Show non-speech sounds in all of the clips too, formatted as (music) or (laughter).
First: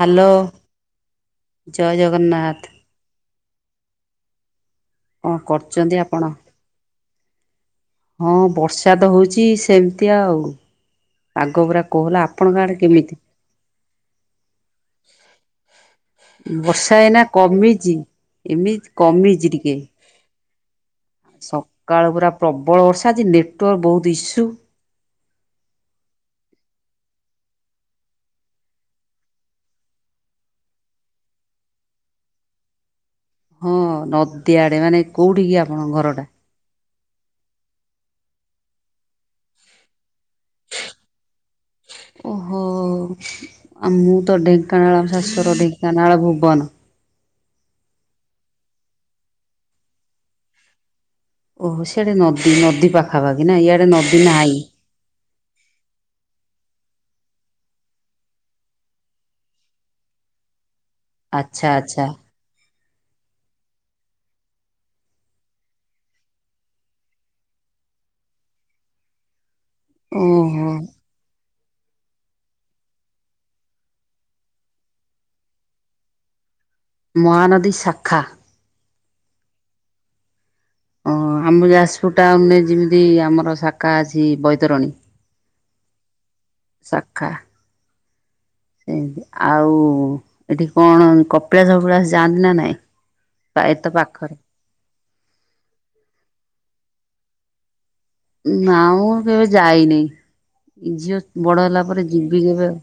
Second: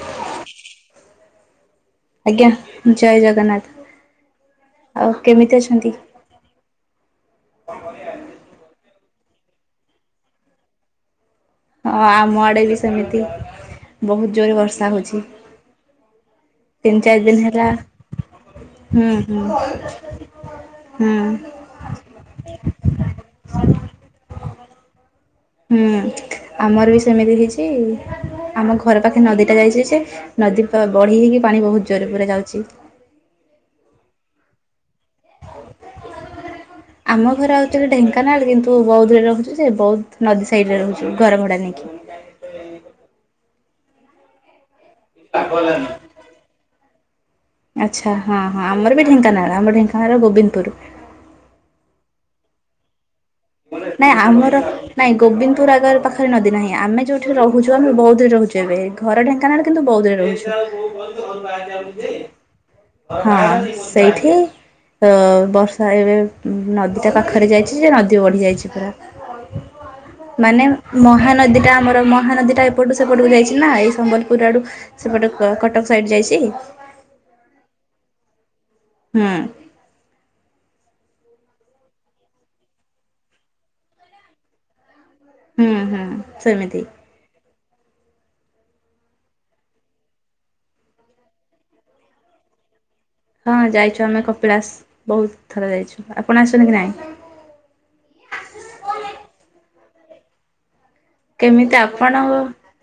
Hello ଜୟ ଆଜ୍ଞା ଜଗନ୍ନାଥ। ଜୟ ଜଗନ୍ନାଥ ଆଉ କଣ କେମିତି ଅଛନ୍ତି? କରୁଛନ୍ତି ଆପଣ? ହଁ ବର୍ଷା ତ ହଉଚି ସେମିତି ଆଉ। ପାଗ ପୁରା ହଁ କୋହଲା ଆମ ଆପଣଙ୍କ ଆଡ଼େ ଆଡେ ବି କେମିତି? ସେମିତି ବହୁତ୍ ଜୋରେ ବର୍ଷା ହେଉଛି। ବର୍ଷା ତିନି ଏଇନା ଚାରି ଦିନି ହେଲା କମିଛି ଏମିତି ହୁଁ କମିଛି ହୁଁ। ଟିକେ। ହୁଁ। ସକାଳୁ ପୁରା ପ୍ରବଳ ବର୍ଷା ଆଜି ନେଟୱାର୍କ ବହୁତ୍ ଇସୁ। ହୁଁ ଆମର ବି ସେମିତି ହେଇଛି ଆମ ଘର ପାଖେ ନଦୀ ଟା ଯାଇଛି ଯେ ନଦୀ ବ ବଢି ହେଇକି ପାଣି ବହୁତ୍ ଜୋରେ ପୁରା ଯାଉଛି। ହଁ ନଦୀ ଆଡେ ମାନେ କୋଉଠି କି ଆପଣଙ୍କ ଘର ଟା? ଆମ ଘର ଏକ୍ଟୁଆଲୀ ଢେଙ୍କାନାଳ କିନ୍ତୁ ବୌଦ୍ଧରେ ରହୁଛୁ ଯେ ବୌଦ୍ଧ ନଦୀ ସାଇଡ଼ରେ ରହୁଛୁ ଘର ଭଡ଼ା ନେଇକି। ଓହୋ ଆ ମୁଁ ତ ଢେଙ୍କାନାଳ ମ ଶାଶୁଘର ଢେଙ୍କାନାଳ ଭୁବନ। ଆଚ୍ଛା ହଁ ହଁ ଆମର ବି ଢେଙ୍କାନାଳ ଆମର ଢେଙ୍କାନାଳ ଗୋବିନ୍ଦପୁର। ଓହୋ ସିଆଡେ ନଦୀ ନଦୀ ପାଖାପାଖି ନା ଇଆଡେ ନଦୀ ନାହିଁ। ନାହିଁ ଗୋବିନ୍ଦପୁର ଆଗେରେ ପାଖରେ ନଦୀ ନାହିଁ ଆମେ ଯେଉଁଠି ରହୁଛୁ ଆମେ ବୌଦ୍ଧ ରେ ରହୁଛୁ ଏବେ। ଘର ଢେଙ୍କାନାଳ କିନ୍ତୁ ବୌଦ୍ଧରେ ରହୁଛୁ। ଆଚ୍ଛା ଆଚ୍ଛା ହଁ ସେଇଠି ହଁ ବର୍ଷା ଏବେ ନଦୀଟା ପାଖରେ ଯାଇଛି ଯେ ନଦୀ ନଦୀ ବଢ଼ି ଯାଇଛି ପୁରା। ଉଁ। ମାନେ ମହାନଦୀଟା ଆମର ମହାନଦୀଟା ଏପଟୁ ସେପଟକୁ ଯାଇଛି ନା ଏଇ ସମ୍ବଲପୁର ଆଡୁ ସେପଟେ କ କଟକ ସାଇଟ୍ ଯାଇଛି। ମହାନଦୀ ଶାଖା। ହୁଁ। ଓ ଆମ ଯାଜପୁର ଟାଉନରେ ଯେମିତି ଆମର ଶାଖା ଅଛି ବୈତରଣୀ। ହୁଁ ହୁଁ ସେମିତି। ଶାଖା। ସେମିତି ଆଉ ଏଠି କଣ କପିଳାସ ଫପିଳାସ ଯାଆନ୍ତି ନା ନାଇଁ? ହଁ ପ୍ରାୟ ତ ଯାଇଛୁ ଆମେ ପାଖରେ କପିଳାସ ବହୁତ୍ ଥର ଯାଇଛୁ ଆପଣ ଆସନ୍ତି କି ନାଇଁ? ନାଁ ମୁଁ କେବେ ଯାଇନି ଝିଅ ବଡ଼ କେମିତି ହେଲା ପରେ ଆପଣ ଯିବି କେବେ ଆଉ।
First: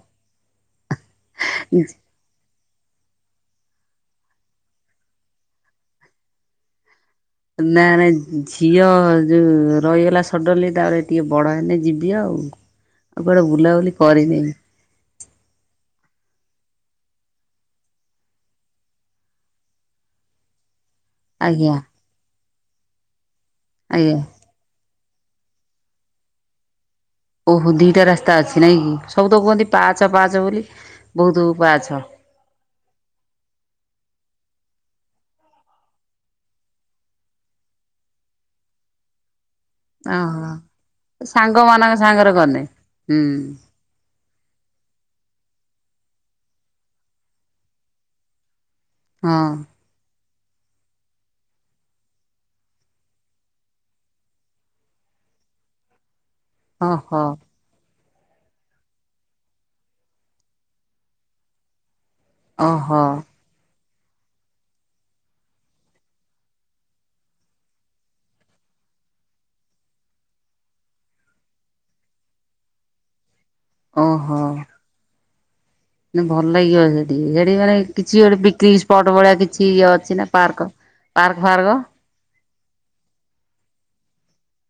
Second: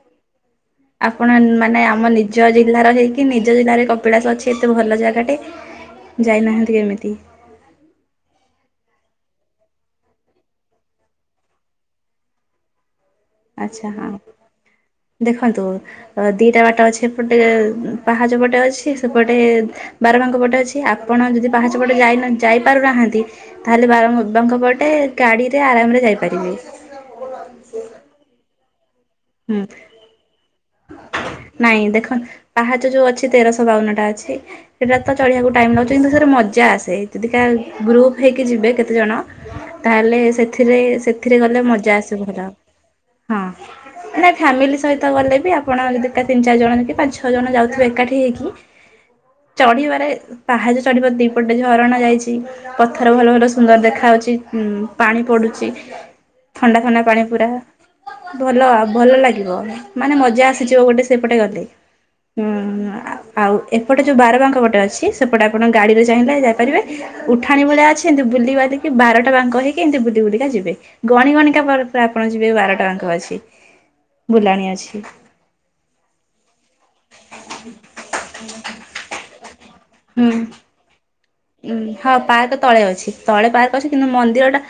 ଆପଣ ମାନେ ଆମ ନି ଜ ଜିଲ୍ଲାର ହେଇକି ନିଜ ଜିଲ୍ଲାରେ କପିଳାସ ଅଛି ଏତେ ଭଲ ଜାଗାଟେ ଯାଇ ନାହାନ୍ତି କେମିତି? ନାଁ ନାଁ ଝିଅ ଯୋଉ ରହିଗଲା ସଡଲି ତାପରେ ଟିକେ ବଡ ହେଲେ ଯିବି ଆଉ। (inaudible) ଆଚ୍ଛା ବୁଲାବୁଲି ହଁ କରିନି ଦେଖନ୍ତୁ ଅ ଦିଟା ବାଟ ଅଛି ଏପଟେ ପାହାଚ ପଟେ ଅଛି ସେପଟେ ବାର ବାଙ୍କ ପଟେ ଅଛି। ଆପଣ ଯଦି ଆଜ୍ଞା ପାହାଚପଟେ ଯାଇନା ଯାଇ ପାରୁ ନାହାଁନ୍ତି ତାହେଲେ ବାର ଆଜ୍ଞା। ବାଙ୍କ ପଟେ। ଗାଡ଼ିରେ ଆରାମ ରେ ଯାଇପାରିବେ। ଓହୋ ଦିଟା ରାସ୍ତା ଅଛି ନାଇଁ କି ସବୁ ତ କୁହନ୍ତି ହୁଁ ପାଆଛ ପାଆଛ ବୋଲି। ବହୁତ ପାହାଚ ନାଇଁ ଦେଖନ ପାହାଛ ଯୋଉ ଅଛି ତେରଶହ ବାଉନଟା ଅଛି। ସେଟା ତ ଚଢିବାକୁ ଟାଇମ୍ ଲାଗୁଛି କିନ୍ତୁ ସେଥିରେ ମଜା ଆସେ ଯଦିକା ଗୃପ ହେଇକି ଯିବେ କେତେଜଣ ହୁଁ (inaudible) ତାହେଲେ ସେଥିରେ ସେଥିରେ ଗଲେ ମଜା ଆସେ ସାଙ୍ଗରେ ଭଲ ଗଲେ ହୁଁ ହଁ। ନାଇଁ ଫ୍ୟାମିଲି ସହିତ ଗଲେ ବି ଆପଣ ଯଦି ତିନି ଚାରି ଜଣ କି ପାଞ୍ଚ ଛଅ ଜଣ ଯାଉଥିବେ ଏକାଠି ହେଇକି ହଁ। ଚଢିବାରେ ପାହାଚ ଚଢିବାରେ ଦିପଟେ ହରଣା ଯାଇଛି। ପଥର ଭଲ ଭଲ ସୁନ୍ଦର ଦେଖାଯାଉଛି ଉ ପାଣି ପଡୁଛି। ଥଣ୍ଡା ଥଣ୍ଡା ପାଣି ଓହୋ ପୁରା ଭଲ ଆଉ ଭଲ ଲାଗିବ ମାନେ ମ ଜା ଆସିଯିବ ଗୋଟେ ସେପଟେ ଗଲେ ହୁଁ ଓହୋ ଆ। ଆଉ ଏପଟେ ଯେଉଁ ବାରବାଙ୍କ ପଟେ ଅଛି ସେପଟେ ଆପଣ ଗାଡ଼ିରେ ଚାହିଁଲେ ଯାଇପାରିବେ। ଉଠାଣି ଭଳିଆ ଅଛି ଏମିତି ବୁଲି ବାଲିକି ବାରଟା ବାଙ୍କ ହେଇକି ଏମିତି ବୁଲି ବୁଲିକା ଯିବେ। ଗଣି ଗଣିକା ଆପଣ ଯିବେ ବାର ବାଙ୍କ ଅଛି ଓହୋ ବୁଲାଣି ଅଛି। ଭଲ ଲାଗିବ ସେଠି ସେଠି ମାନେ କିଛି ଗୋଟେ ପିକନିକ ସ୍ପଟ୍ ଭଳିଆ କିଛି ଅ ଅଛି ହୁଁ ନା ପାର୍କ ପାର୍କ ଉଁ ଫାର୍କ। ହଁ ପାର୍କ ତଳେ ଅଛି ତଳେ ପାର୍କ ଅଛି କିନ୍ତୁ ମନ୍ଦିର ଟା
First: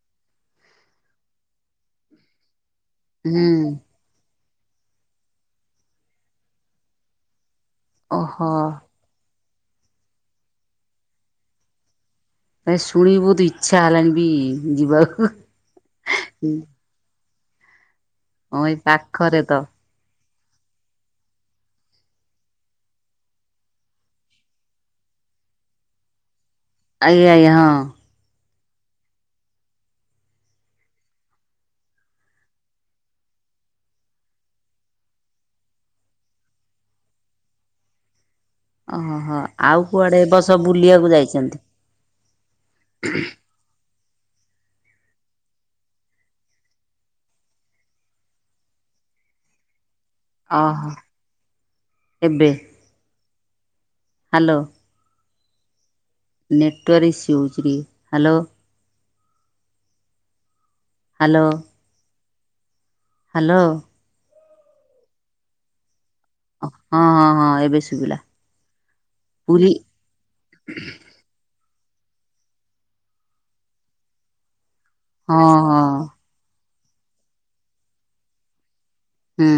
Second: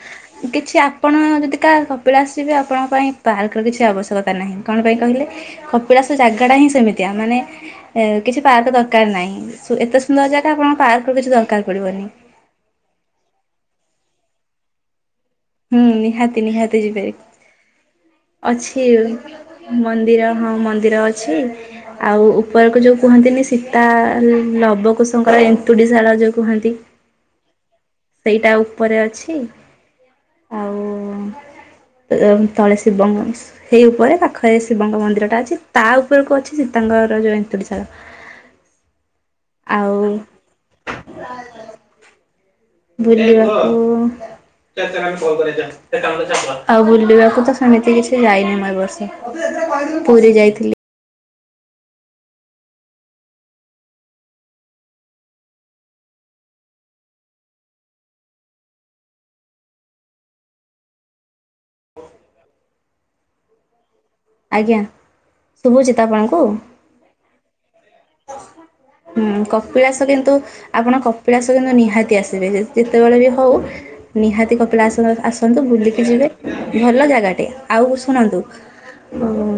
କିଛି ଆପଣ ଯଦି କାହା କପିଳାସ ଆସିବେ ଆପଣଙ୍କ ପାଇଁ ହୁଁ ପାର୍କର କିଛି ଆବଶ୍ୟକତା ନାହିଁ। କଣ ପାଇଁ କହିଲେ କପିଳାସ ଜାଗାଟା ହିଁ ସେମିତିଆ ମାନେ ଏ କିଛି ଓହୋ ପାର୍କ ଦରକାର ନାହିଁ। ଏତେ ସୁନ୍ଦର ଯାଗା ଆପଣଙ୍କ ପାର୍କ ରୁ କିଛି ଦରକାର ପଡିବନି। ନାଇଁ ଶୁଣି ବହୁତ ଇଚ୍ଛା ହେଲାଣି ବି ଯିବାକୁ। ହୁଁ ନିହାତି ହଁ ନିହାତି ଯିବେ। ଏଇ ଅଛି ପାଖରେ ତ ମନ୍ଦିର ହଁ ମନ୍ଦିର ଅଛି। ଆଉ ଉପରକୁ ଯୋଉ କୁହନ୍ତିନି ସୀତା ଲବକୁଶଙ୍କର ଏନ୍ତୁଡ଼ି ଶାଳ ଯୋଉ କୁହନ୍ତି। ଆଇ ଆଇ ହଁ। ସେଇଟା ଉପରେ ଅଛି। ଆଉ ତଳେ ଶିବ ମ୍ ସେଇ ଉପରେ ପାଖରେ ଶିବଙ୍କ ମନ୍ଦିର ଟା ଅଛି ତା ଉପରକୁ ଅଛି ସୀତାଙ୍କର ଏନ୍ତୁରିଶାଳ। ଓହୋ ହୋ ଆଉ କୁଆଡେ ବସ ବୁଲିବାକୁ ଯାଇଛନ୍ତି? ବୁଲିବା କୁ ଆଉ ବୁଲିବାକୁ ତ ସେମିତି କିଛି ଯାଇନି ମୁଁ ଏ ବର୍ଷ। ଅଛି ସେଥିରେ କହିଦେବିନୀ। ଓହୋ ଏବେ। ହ୍ୟାଲୋ। ନେଟୱାର୍ ଇସୁ ହୋଉଚି ହ୍ୟାଲୋ। ହ୍ୟାଲୋ। ହ୍ୟାଲୋ। ଆଜ୍ଞା ଶୁଭୁଚି ତ ଆପଣଙ୍କୁ। ହଁ ହଁ ହଁ ଏବେ ଶୁଭିଲା ହୁଁ ପୁରୀ କପିଳାସ କିନ୍ତୁ ଆପଣ କପିଳାସ କିନ୍ତୁ ନିହାତି ଆସିବେ ଯେତେବେଳେ ବି ହୋଉ ନିହାତି କପିଳାସ ହଁ ଆସନ୍ତୁ ହଁ ବୁଲିକି ଯିବେ ଭଲ ଜାଗାଟେ ଆଉ ଶୁଣନ୍ତୁ। ଓ ହୁଁ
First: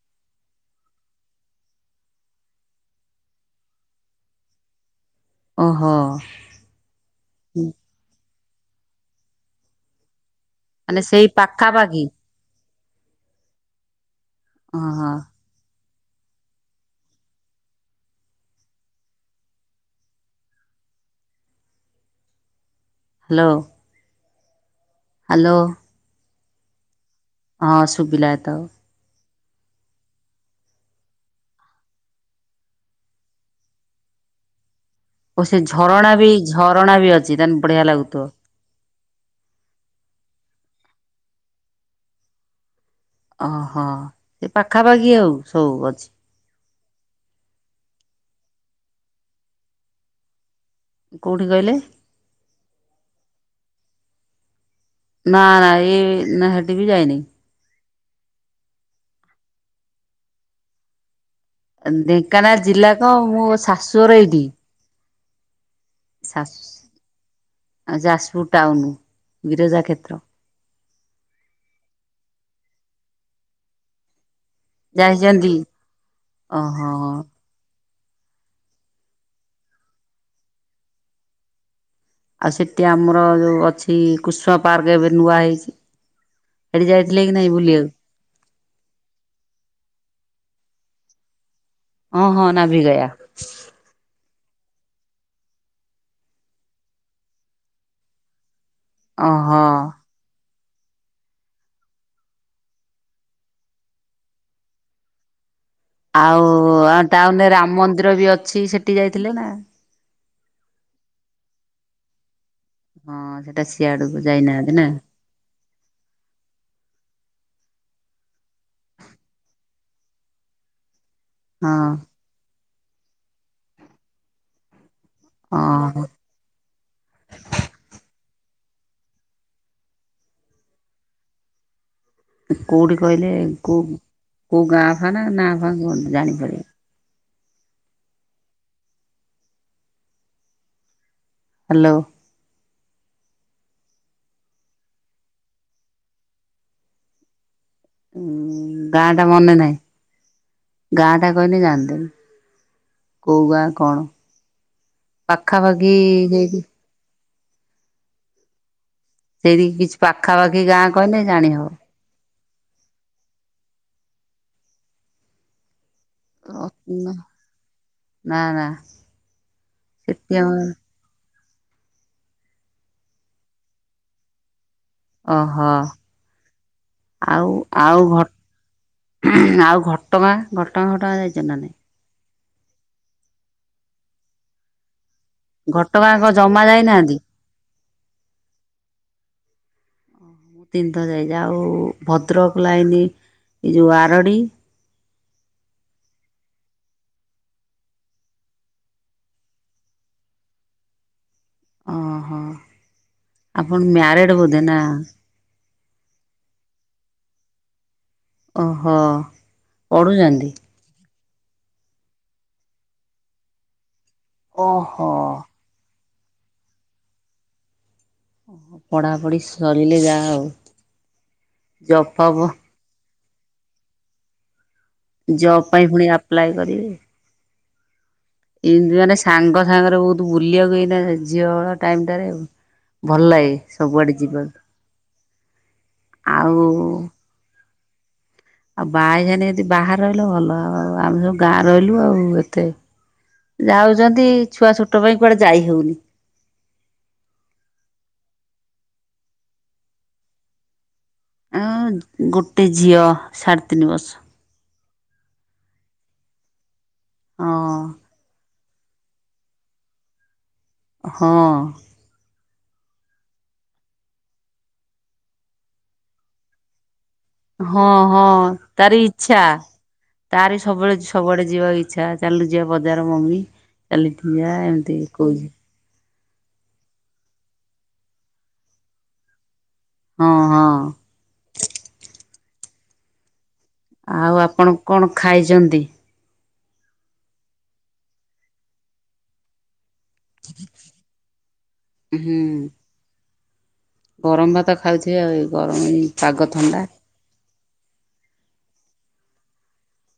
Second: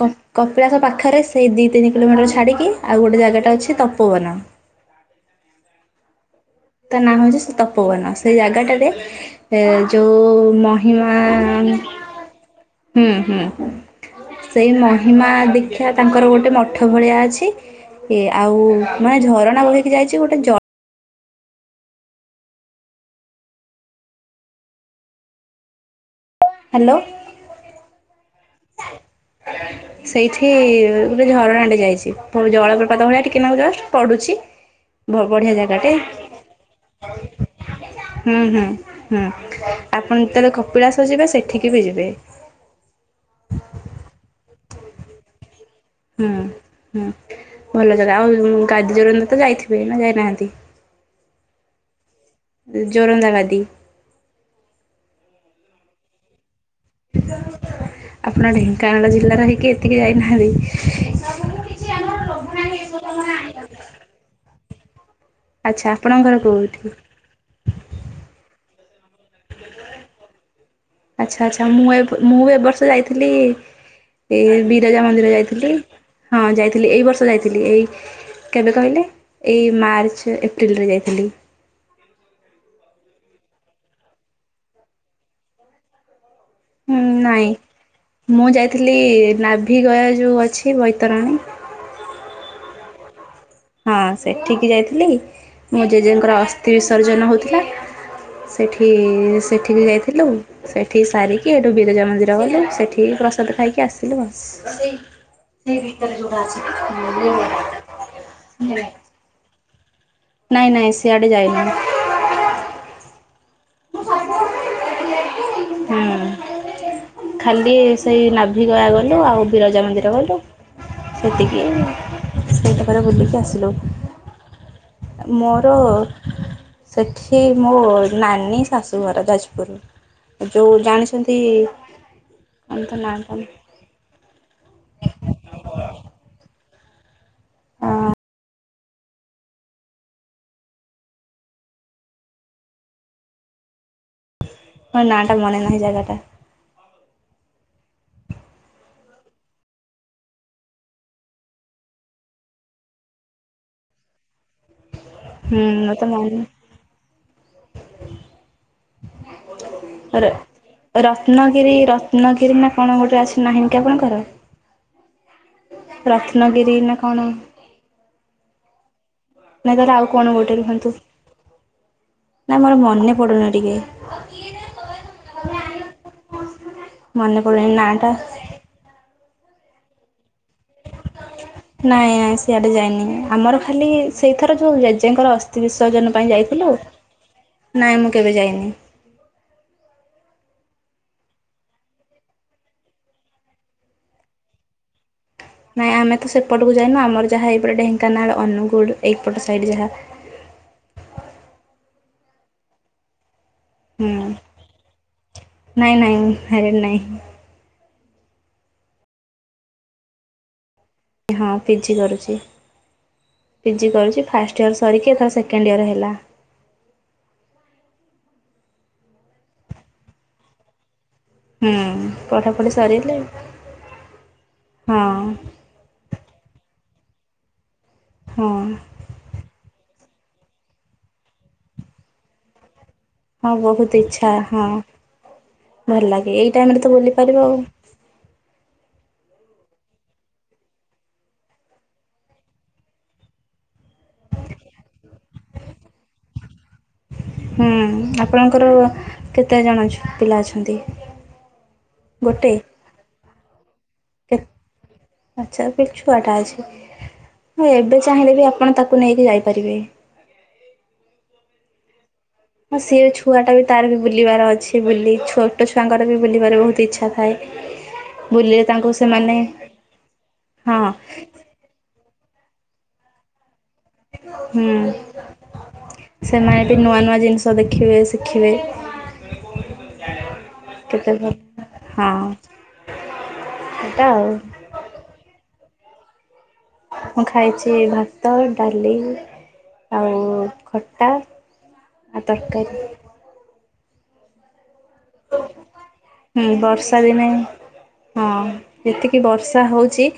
କ? କପିଳାସ ପାଖରେ ସେଇ ଦୁଇ ତିନି କିଲୋମିଟର ଛାଡ଼ିକି ଆଉ ଗୋଟେ ଜାଗାଟା ଅଛି ତପୋବନ। ଓହୋ। ତା ନାଁ ହୋଉଛି ସେ ତପୋବନ ସେଇ ଜାଗାଟାରେ ଯୋଉ ନୂଆ ମାନେ ମହିମା ସେଇ ପାଖାପାଖି ହୁଁ ହୁଁ ସେଇ ଓହୋ ମହିମା ଦି ଆଖ୍ୟା ତାଙ୍କର ଗୋଟେ ମଠ ଭଳିଆ ଅଛି। ଆଉ ମାନେ ଝରଣା ବହିକି ଯାଇଛି ଗୋଟେ ଝ ହ୍ୟାଲୋ। ହ୍ୟାଲୋ। ହ୍ୟାଲୋ। ହଁସୁବିଲା ତ। ସେଇଠି ଗୋଟେ ଝରଣା ଟେ ଯାଇଛି ଜଳପପାତ ଭଳିଆ ଟିକେ ନା ଜଷ୍ଟ ପଡୁଛି। ଓ ବଢ଼ିଆ ସେ ଜାଗାଟେ ଝରଣା ବି ଝରଣା ବି ଅଛି ତା ବଢିଆ ଲାଗୁଥିବ। ହୁଁ ହୁଁ ହୁଁ ଆପଣ ଯେତେବେଳେ କପିଳାସଜିବେ ସେଠିକି ବି ଯିବେ। ଓହୋ ସେ ପାଖାପାଖି ଆଉ ସବୁ ଅଛି। ହୁଁ ହୁଁ ଭଲ ଜାଗା ଆଉ ଗାଦି ଜୋରନ୍ଦ ତ ଯାଇଥିବେ ନା ଯାଇନାହାନ୍ତି। କୋଉଠି କହିଲେ? ଜୋରନ୍ଦାବାଦୀ। ନା ନା ଏଇ ନା ହେଟି ବି ଯାଇନି। ଆପଣ ଢେଙ୍କାନାଳ ଜିଲ୍ଲାରେ ହେଇକି ଏତିକି ଯାଇନାହାନ୍ତି। ଢେଙ୍କାନାଳ ଜିଲ୍ଲା କ ମୁଁ ଶାଶୁଘର ଏଇଠି। ଆଚ୍ଛା ଆପଣଙ୍କର ଘର କେଉଁଠି? ଆଉ ଯାଜପୁର ଟାଉନ ବିରଜା କ୍ଷେତ୍ର। ଆଚ୍ଛା ଆଚ୍ଛା ମୁଁ ଏ ମୁଁ ଏ ବର୍ଷ ଯାଇଥିଲି ଏ ବି ରଜା ମନ୍ଦିର ଯାଇଛନ୍ତି ଯାଇଥିଲି ହଁ ଯାଇଥିଲି ଏଇ ଓହୋ ବର୍ଷ ଯାଇଥିଲି। ଏଇ କେବେ କହିଲେ ଏଇ ମାର୍ଚ୍ଚ ଏପ୍ରିଲରେ ଯାଇଥିଲି। ଆଉ ସେଠି ଆମର ଯୋଉ ଅଛି କୁଷ୍ମା ପାର୍କ ଏବେ ନୂଆ ହେଇଛି। ସେଠି ହଁ ଯାଇଥିଲେ କି ନାଇଁ ବୁଲିବାକୁ? ମୁଁ ଯାଇଥିଲି ନାଭି ଗୟା ଯୋଉ ଅଛି ବୈତରଣୀ। ହଁ ହଁ ନାଭିଗୟା। ହଁ ସେଠିକି ଯାଇଥିଲି ମୋ ଜେଜେଙ୍କର ଅସ୍ଥି ବିସର୍ଜନ ହଉଥିଲା। ସେଠି ଓହୋ। ସେଠିକି ଯାଇଥିଲୁ। ସେଠି ସାରିକି ଏଠୁ ବିରଜା ମନ୍ଦିର ଗଲୁ ସେଠିକି ପ୍ରସାଦ ଖାଇକି ଆସିଲୁ ଆଉ। ଅ। ଆଉ ଆ ଟାଉନରେ ରାମ ମନ୍ଦିର ବି ଅଛି ସେଠି ଯାଇଥିଲେ ନା। ନାଇଁ ନାଇଁ ସିଆଡେ ଯାଇନି। ହଁ ସେଟା ସିଆଡକୁ ଯାଇନାହାନ୍ତି ନା? ହୁଁ ଖାଲି ସେଇ ନାଭିଗୟା ଗଲୁ ଆଉ ବିରଜା ମନ୍ଦିର ଗଲୁ। ସେତିକି ହଁ ସେଇତିକରେ ବୁଲିକି ଆସିଲୁ। ମୋର ଓହୋ। ସେଠି ମୋ ନାନୀ ଶାଶୁଘର ଯାଜପୁର। ଯୋଉ ଜାଣିଛନ୍ତି କଣ ତ କୋଉଠି ନାଁ କହିଲେ ଟା କୋଉ କୋଉ ଗାଁ ଫା ନା ନାଁ ଫା କଣ ଜାଣିପାରିବି। ହ୍ୟାଲୋ। ହଁ ନା ଟା ମନେ ନାହିଁ ଜାଗାଟା। ଗାଁ ଟା ମନେ ନାହିଁ ଗାଁ ଟା କହିଲେ ଜାଣିଦେବି। କଉ ଗାଁ କଣ ହୁଁ ପାଖାପାଖି ମତେ ହେ ମନେ ସେଇଠି କିଛି ର ପାଖାପାଖି ଗାଁ କହିଲେ ଜାଣି ରତ୍ନଗିରି ହବ। ରତ୍ନଗିରି ନା କଣ ଗୋଟେ ଅଛିନାହିଁ କି ଆପଣଙ୍କର? ଅ ରତ୍ନଗିରି ନା କଣ ନା ନା। ନାଇଁ ତାହେଲେ ଆଉ କଣ ସେଠି ଆମ ଗୋଟେ ରୁହନ୍ତୁ। ନାଇଁ ମୋର ମନେ ପଡ଼ୁନି ଟିକେ। ଓହୋ ମନେ ଆଉ ପଡ଼ୁନି ନାଁ ଆଉ ଟା ଘ ଆଉ ଘଟଗାଁ ଘଟଗାଁ ଘଟା ଯାଇଛ ନା ନାଇଁ? ନାଇଁ ନାଇଁ ସିଆଡେ ଯାଇନି ଆମର ଖାଲି ସେଇଥର ଯୋଉ ଜେଜେଙ୍କର ଅସ୍ ତି ଘଟଗାଁ ବିିସର୍ଜନ କଣ ପାଇଁ ଜମା ଯାଇଥିଲୁ ଯାଇନାହାନ୍ତି? ନାଇଁ ମୁଁ କେବେ ଯାଇନି। ମୁଁ ତିନିଥର ଯାଇଛି ଆଉ ଭଦ୍ରକ ଲାଇନ ଏ ଯେଉଁ ଆରଡ଼ି ନାଇଁ ଆମେ ତ ସେପଟକୁ ଯାଇନୁ ଆମର ଯାହା ଏଇପଟେ ଢେଙ୍କାନାଳ ଅନୁଗୁଳ ଏଇପଟ ସାଇଡ ଯାହା। ଓହୋ ଆପଣ ହୁଁ ମ୍ୟାରେଡ ବୋଧେ ନା? ନାଇଁ ନାଇଁ ମ୍ୟାରେଡ଼୍ ନାଇଁ। ଓହୋ ପଢ଼ୁଛନ୍ତି? ହଁ ପିଜି କରୁଛି। ପିଜି କରୁଛି ଫାଷ୍ଟ ଇୟର ଓହୋ ସରିକି ଏଥର ସେକେଣ୍ଡ ଇୟର ହେଲା। ପଢାପଢି ସରିଲେ ଯାହାହଉ। ହୁଁ ପଢପଢି ସରିିଲେ ଜବ୍ ପାଇଁ ପୁଣି ଆପ୍ଲାଏ କରିବେ। ହଁ ଏମତି ମାନେ ସାଙ୍ଗ ସାଙ୍ଗରେ ବହୁତ ବୁଲିବାକୁ ଏଇନା ଝିଅ ଟାଇମ ଟାରେ ଭଲ ହଁ ଲାଗେ ବହୁତ ସବୁଆଡେ ଇଚ୍ଛା ଯିବାକୁ। ହଁ ଭଲ ଲାଗେ ଏଇ ଆଉ ଟାଇମ ରେ ତ ବୁଲି ପାରିବ ଆଉ। ଆଉ ବାହା ହେଇ ଯଦି ବାହାରେ ରହିଲ ଭଲ ଆଉ ଆଉ ଆମେ ସବୁ ଗାଁ ରହିଲୁ ଆଉ ଏତେ ଯାଉଛନ୍ତି ଛୁଆ ଛୋଟ ପାଇଁ କୁଆଡେ ଯାଇ ହଉନି। ହୁଁ ଆପଣଙ୍କର କେତେ ଜଣ ଛୁଆ ପିଲା ଅଛନ୍ତି? ଆ ଗୋଟେ ଝିଅ ସାଢ଼େ ତିନି ବର୍ଷ। କେତ୍ ଆଛା, ଏବେ ଛୁଆଟା ଅଛିଁ। ହଁ ମୁଁ ଏବେ ଚାହିଁଲେ ବି ଆପଣ ତାକୁ ନେଇକି ଯାଇପାରିବେ! ହଁ। ହଁ, ସିଏ ଛୁଆଟା ବି ତାର ବି ବୁଲିବାର ଅଛି ବୁଲି। ଛୋଟ ଛୁଆଙ୍କର ବି ବୁଲିବାର ବହୁତ ଇଚ୍ଛା ଥାଏ। ହଁ, ହଁ, ବୁଲିଲେ ତାଙ୍କୁ ତାରି ସେମାନେ ଇଛା, ତାରି ହଁ ସବୁବେଳେ ଝୋ ସବୁଆଡ଼େ ଯିବାକୁ ଇଚ୍ଛା, ଚାଲୁନୁ ଯିବା ବଜାର ମମି। ଚାଲିକି ଯିବା ହୁଁ। ଏମିତି କହୁଛି ସେମାଏ ବି, ନୂଆ ନୂଆ ଜିନିଷ ଦେଖିବେ, ଶିଖିବେ। ହଁ ହଁ କେତେ ଭଲ (inaudible) ହଁ। ଆଉ, ଆପଣ କଣ ଖାଇଛନ୍ତି? ମୁଁ ଖାଇଛି ଭାତ, ଡାଲି ଆଉ ଖଟା, ଆଉ ହୁଁ ତରକାରୀ। ଗରମ ଭାତ ଖାଉଛି ଥିଏ ଆଉ, ଗରମ ହୁଁ ପାଗ ଥଣ୍ଡା। (unintelligible) ହଁ, ଏତିକି ବର୍ଷା ହଉଛି,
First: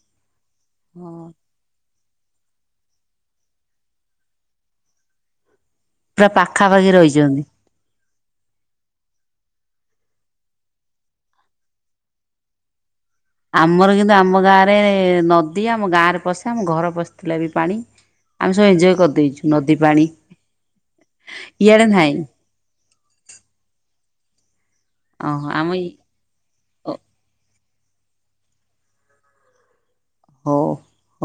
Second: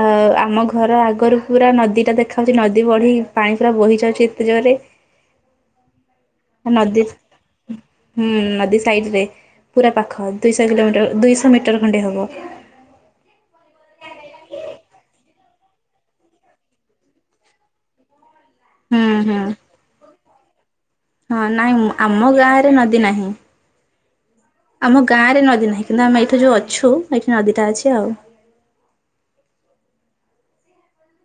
ଆ-ଆମ ଘର ହଁ ଆଗରୁ ପୁରା ନଦୀଟା ଦେଖାଆଉଛି। ନଦୀ ବଢି, ପାଣି ପୁରା ବହି ଯାଉଛି, ଏତେ ଜୋରେ। ପୁରା ପାଖାପାଖି ରହିଛନ୍ତି। ହୁଁ, ନଦୀ ସାଇଡରେ। ପୁରା ପାଖ ଦୁଇଶହ କିଲୋମିଟର, ଦୁଇଶହ ମିଟର ଖଣ୍ଡେ ହବ। ଆମର, କିନ୍ତୁ, ଆମ ଗାଁରେ-ଏ ନଦୀ। ଆମ ଗାଁ ରେ ପଶେ। ଆମ ଘର ପଶିଥିଲା ବି, ପାଣି। ଆମେ ସବୁ ଏଞ୍ଜୟ ହୁଁ ହୁଁ କରିଦେଇଛୁ, ନଦୀ ପାଣି। ହଁ, ନାଇଁ, ଇଆଡ଼େ ନାହିଁ ଆମ ଗାଁରେ ନଦୀ ନାହିଁ। ଆମ ଗାଁରେ ଓହୋ ଆମ ନଦୀ ନାହିଁ, କିନ୍ତୁ ଆମେ ଏଇଠି ଯୋଉ ଅଛୁ, ଏଇଠି ନଦୀଟା ଅଛି ଆଉ। ହଉ,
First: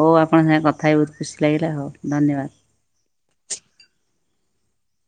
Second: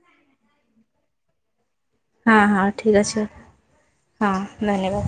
ହଉ ଆପଣଙ୍କ ସାଙ୍ଗେ କଥା ହେଇ, ବହୁତ ଖୁସି ଲାଗିଲା ହଉ। ହଁ, ଧନ୍ୟବାଦ। ହଁ ଠିକ୍ ଅଛି। ହଁ, ଧନ୍ୟବାଦ।